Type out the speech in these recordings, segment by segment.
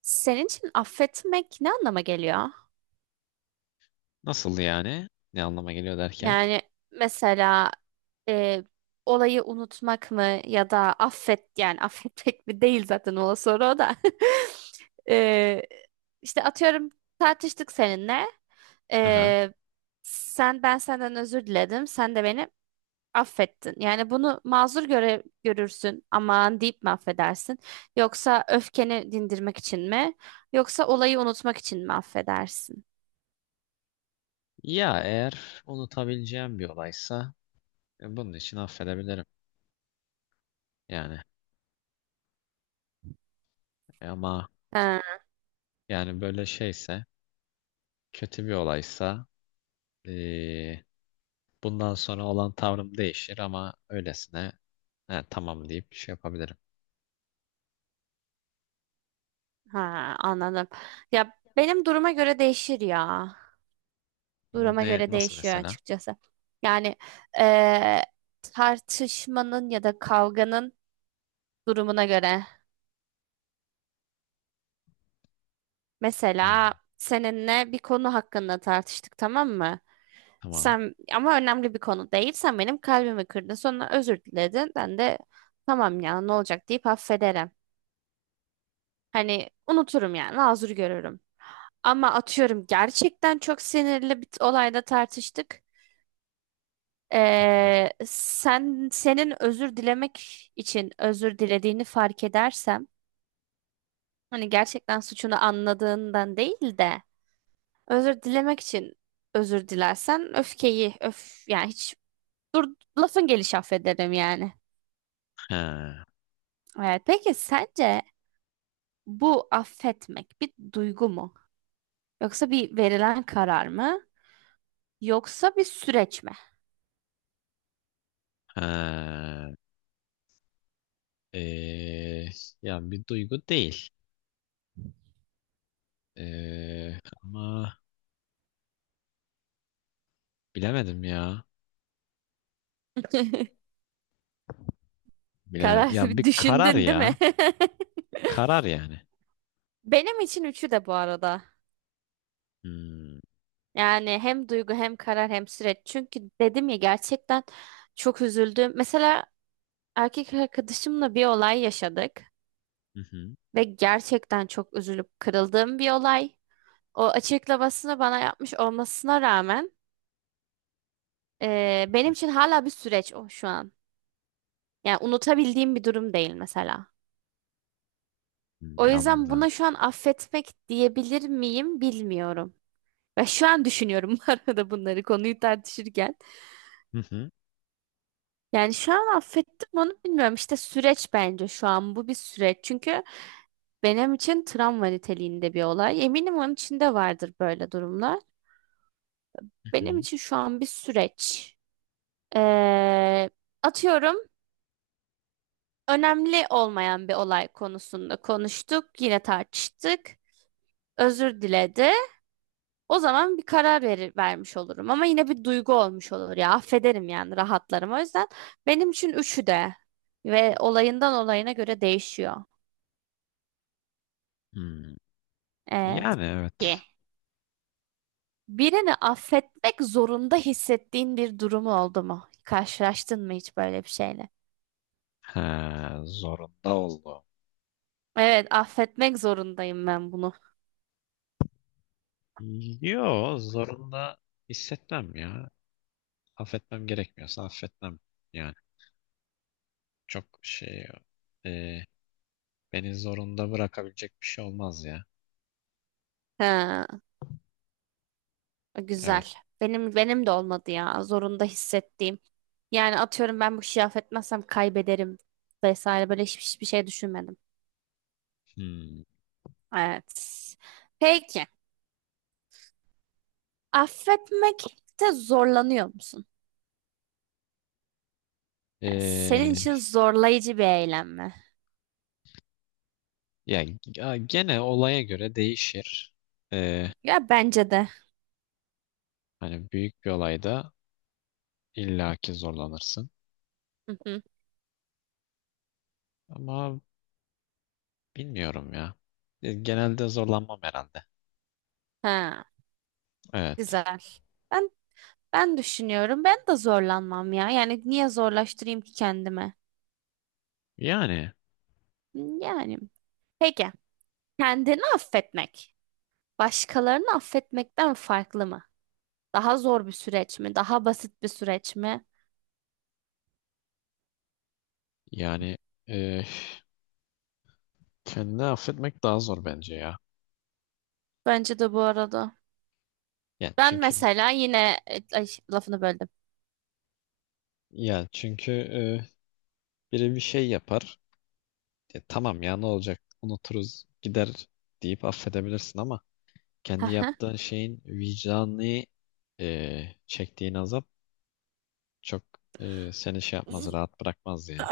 Senin için affetmek ne anlama geliyor? Nasıl yani? Ne anlama geliyor derken? Yani mesela e, olayı unutmak mı ya da affet yani affetmek mi değil zaten o soru o da. E, işte atıyorum tartıştık seninle. Aha. E, sen Ben senden özür diledim. Sen de beni affettin. Yani bunu mazur göre görürsün. Aman deyip mi affedersin? Yoksa öfkeni dindirmek için mi? Yoksa olayı unutmak için mi affedersin? Ya, eğer unutabileceğim bir olaysa bunun için affedebilirim. Yani. Ama yani böyle şeyse, kötü bir olaysa, e, bundan sonra olan tavrım değişir, ama öylesine "He, tamam" deyip şey yapabilirim. Ha, anladım. Ya benim duruma göre değişir ya. Duruma Ne göre nasıl değişiyor mesela? açıkçası. Yani eee, tartışmanın ya da kavganın durumuna göre. Mesela Hmm, seninle bir konu hakkında tartıştık, tamam mı? tamam. Sen ama önemli bir konu değil. Sen benim kalbimi kırdın. Sonra özür diledin. Ben de tamam ya ne olacak deyip affederim. Hani unuturum yani mazur görürüm. Ama atıyorum gerçekten çok sinirli bir olayda tartıştık. Hı hı. Senin özür dilemek için özür dilediğini fark edersem, hani gerçekten suçunu anladığından değil de özür dilemek için özür dilersen öfkeyi öf yani hiç dur lafın gelişi affederim yani. Ha, Evet, peki sence bu affetmek bir duygu mu? Yoksa bir verilen karar mı? Yoksa bir süreç mi? ha. E, Yani bir duygu değil. Ama bilemedim ya. Karar, Ya, bir bir karar düşündün değil mi? ya. Karar yani. Benim için üçü de bu arada. Hmm. Yani hem duygu hem karar hem süreç. Çünkü dedim ya, gerçekten çok üzüldüm. Mesela erkek arkadaşımla bir olay yaşadık Hı hı. ve gerçekten çok üzülüp kırıldığım bir olay. O açıklamasını bana yapmış olmasına rağmen benim için hala bir süreç o şu an. Yani unutabildiğim bir durum değil mesela. Hmm, O yüzden anladım. buna şu an affetmek diyebilir miyim bilmiyorum. Ve şu an düşünüyorum bu arada bunları konuyu tartışırken. Hı hı. Yani şu an affettim onu bilmiyorum. İşte süreç, bence şu an bu bir süreç. Çünkü benim için travma niteliğinde bir olay. Eminim onun içinde vardır böyle durumlar. Hı Benim hı. için şu an bir süreç. Ee, atıyorum önemli olmayan bir olay konusunda konuştuk. Yine tartıştık. Özür diledi. O zaman bir karar vermiş olurum. Ama yine bir duygu olmuş olur ya. Affederim yani rahatlarım. O yüzden benim için üçü de ve olayından olayına göre değişiyor. Hmm. Evet. Yani Ye. evet. Birini affetmek zorunda hissettiğin bir durumu oldu mu? Karşılaştın mı hiç böyle bir şeyle? Ha, zorunda oldu. Evet, affetmek zorundayım ben bunu. Yo, zorunda hissetmem ya. Affetmem gerekmiyorsa affetmem. Yani çok şey, e, beni zorunda bırakabilecek bir şey olmaz ya. Ha, Evet. güzel. Benim de olmadı ya. Zorunda hissettiğim. Yani atıyorum ben bu kişiyi affetmezsem kaybederim vesaire böyle hiçbir şey düşünmedim. Hmm. Evet. Peki. Affetmekte zorlanıyor musun? Yani senin E, için zorlayıcı bir eylem mi? Ya, ya gene olaya göre değişir. E, Ya bence de. Hani büyük bir olayda İlla ki zorlanırsın. Hı hı. Ama bilmiyorum ya. Genelde zorlanmam herhalde. Ha. Evet. Güzel. Ben ben düşünüyorum. Ben de zorlanmam ya. Yani niye zorlaştırayım ki kendime? Yani Hmm, yani. Peki. Kendini affetmek. Başkalarını affetmekten farklı mı? Daha zor bir süreç mi? Daha basit bir süreç mi? yani e, kendini affetmek daha zor bence ya. Bence de bu arada. Yani Ben çünkü, mesela yine lafını böldüm. ya çünkü biri bir şey yapar. Tamam ya, ne olacak? Unuturuz, gider deyip affedebilirsin, ama kendi yaptığın şeyin vicdanı, çektiğin azap çok, seni şey yapmaz, rahat bırakmaz ya.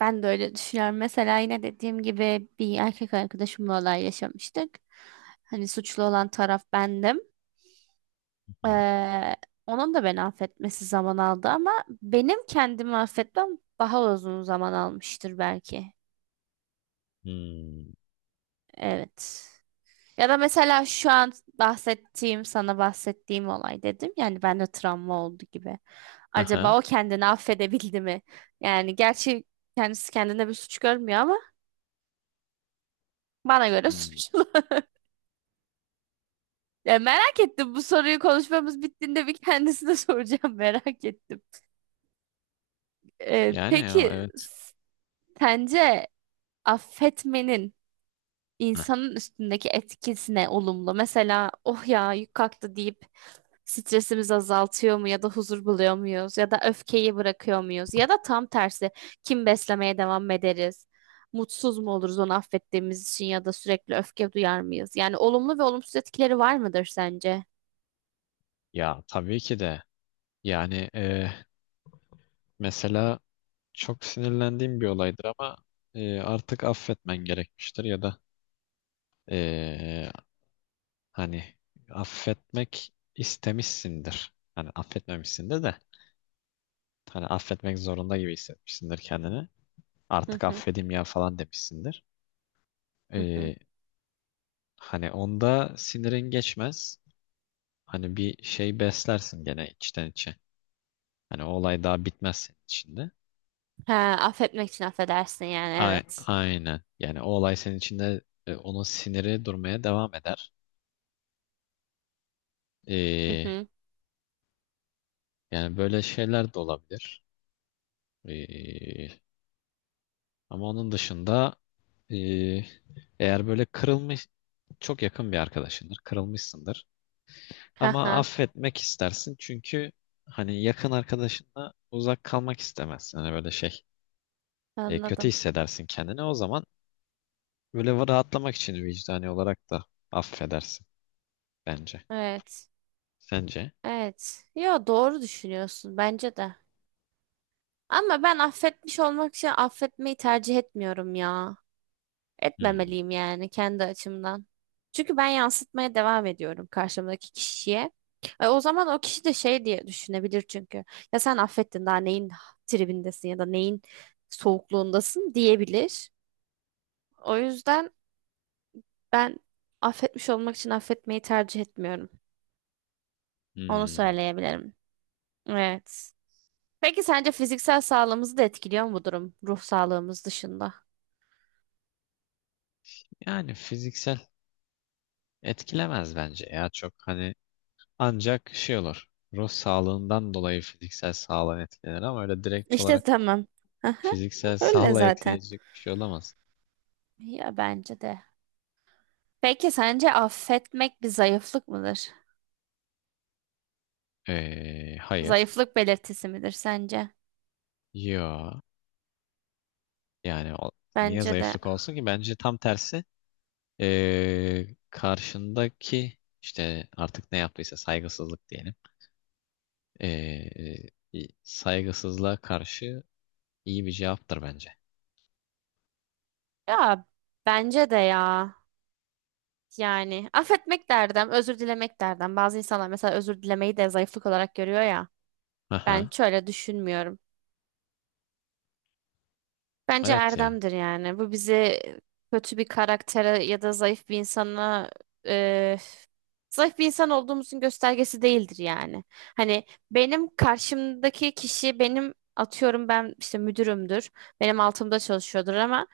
Ben de öyle düşünüyorum. Mesela yine dediğim gibi bir erkek arkadaşımla olay yaşamıştık. Hani suçlu olan taraf bendim. Hı. Ee, onun da beni affetmesi zaman aldı ama benim kendimi affetmem daha uzun zaman almıştır belki. Hmm. Evet. Ya da mesela şu an bahsettiğim, sana bahsettiğim olay dedim. Yani bende travma oldu gibi. Aha. Acaba o kendini affedebildi mi? Yani gerçi kendisi kendine bir suç görmüyor ama bana göre Hmm. suçlu. Ya merak ettim, bu soruyu konuşmamız bittiğinde bir kendisine soracağım, merak ettim. Yani, ya, Peki evet. Sence affetmenin Heh. insanın üstündeki etkisine olumlu. Mesela oh ya yük kalktı deyip stresimizi azaltıyor mu ya da huzur buluyor muyuz ya da öfkeyi bırakıyor muyuz ya da tam tersi kim beslemeye devam ederiz? Mutsuz mu oluruz onu affettiğimiz için ya da sürekli öfke duyar mıyız? Yani olumlu ve olumsuz etkileri var mıdır sence? Ya, tabii ki de. Yani mesela çok sinirlendiğim bir olaydır, ama artık affetmen gerekmiştir, ya da e, hani affetmek istemişsindir. Hani affetmemişsindir de hani affetmek zorunda gibi hissetmişsindir kendini. Hı Artık hı, affedeyim ya falan demişsindir. hı hı. E, Hani onda sinirin geçmez. Hani bir şey beslersin gene içten içe. Hani o olay daha bitmez senin içinde. Ha, affetmek için affedersin yani evet. Aynen. Yani o olay senin içinde, onun siniri durmaya devam eder. Hı Ee, hı. Yani böyle şeyler de olabilir. Ee, Ama onun dışında, e, eğer böyle kırılmış çok yakın bir arkadaşındır, kırılmışsındır. Ha Ama ha, affetmek istersin çünkü hani yakın arkadaşınla uzak kalmak istemezsin. Hani böyle şey, kötü anladım. hissedersin kendini. O zaman böyle rahatlamak için vicdani olarak da affedersin bence. Evet. Sence? Evet. Ya doğru düşünüyorsun bence de. Ama ben affetmiş olmak için affetmeyi tercih etmiyorum ya. Hmm. Etmemeliyim yani kendi açımdan. Çünkü ben yansıtmaya devam ediyorum karşımdaki kişiye. E, o zaman o kişi de şey diye düşünebilir çünkü. Ya sen affettin, daha neyin tribindesin ya da neyin soğukluğundasın diyebilir. O yüzden ben affetmiş olmak için affetmeyi tercih etmiyorum. Onu Hmm. söyleyebilirim. Evet. Peki sence fiziksel sağlığımızı da etkiliyor mu bu durum, ruh sağlığımız dışında? Yani fiziksel etkilemez bence ya, çok hani ancak şey olur. Ruh sağlığından dolayı fiziksel sağlığa etkilenir, ama öyle direkt İşte olarak tamam. Aha, fiziksel öyle sağlığa zaten. etkileyecek bir şey olamaz. Ya bence de. Peki sence affetmek bir zayıflık mıdır? Hayır. Zayıflık belirtisi midir sence? Yo. Yani niye Bence de. zayıflık olsun ki? Bence tam tersi. Karşındaki işte artık ne yaptıysa saygısızlık diyelim. Ee, Saygısızlığa karşı iyi bir cevaptır bence. Ya bence de ya. Yani affetmek derdim, özür dilemek derdim. Bazı insanlar mesela özür dilemeyi de zayıflık olarak görüyor ya. Ben Aha. şöyle düşünmüyorum. Bence Evet ya. erdemdir yani. Bu bizi kötü bir karaktere ya da zayıf bir insana e, zayıf bir insan olduğumuzun göstergesi değildir yani. Hani benim karşımdaki kişi benim atıyorum ben işte müdürümdür. Benim altımda çalışıyordur ama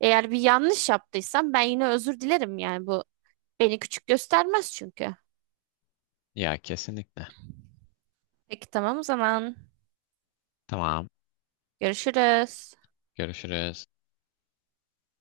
eğer bir yanlış yaptıysam ben yine özür dilerim yani bu beni küçük göstermez çünkü. Ya kesinlikle. Peki tamam o zaman. Tamam. Görüşürüz. Görüşürüz.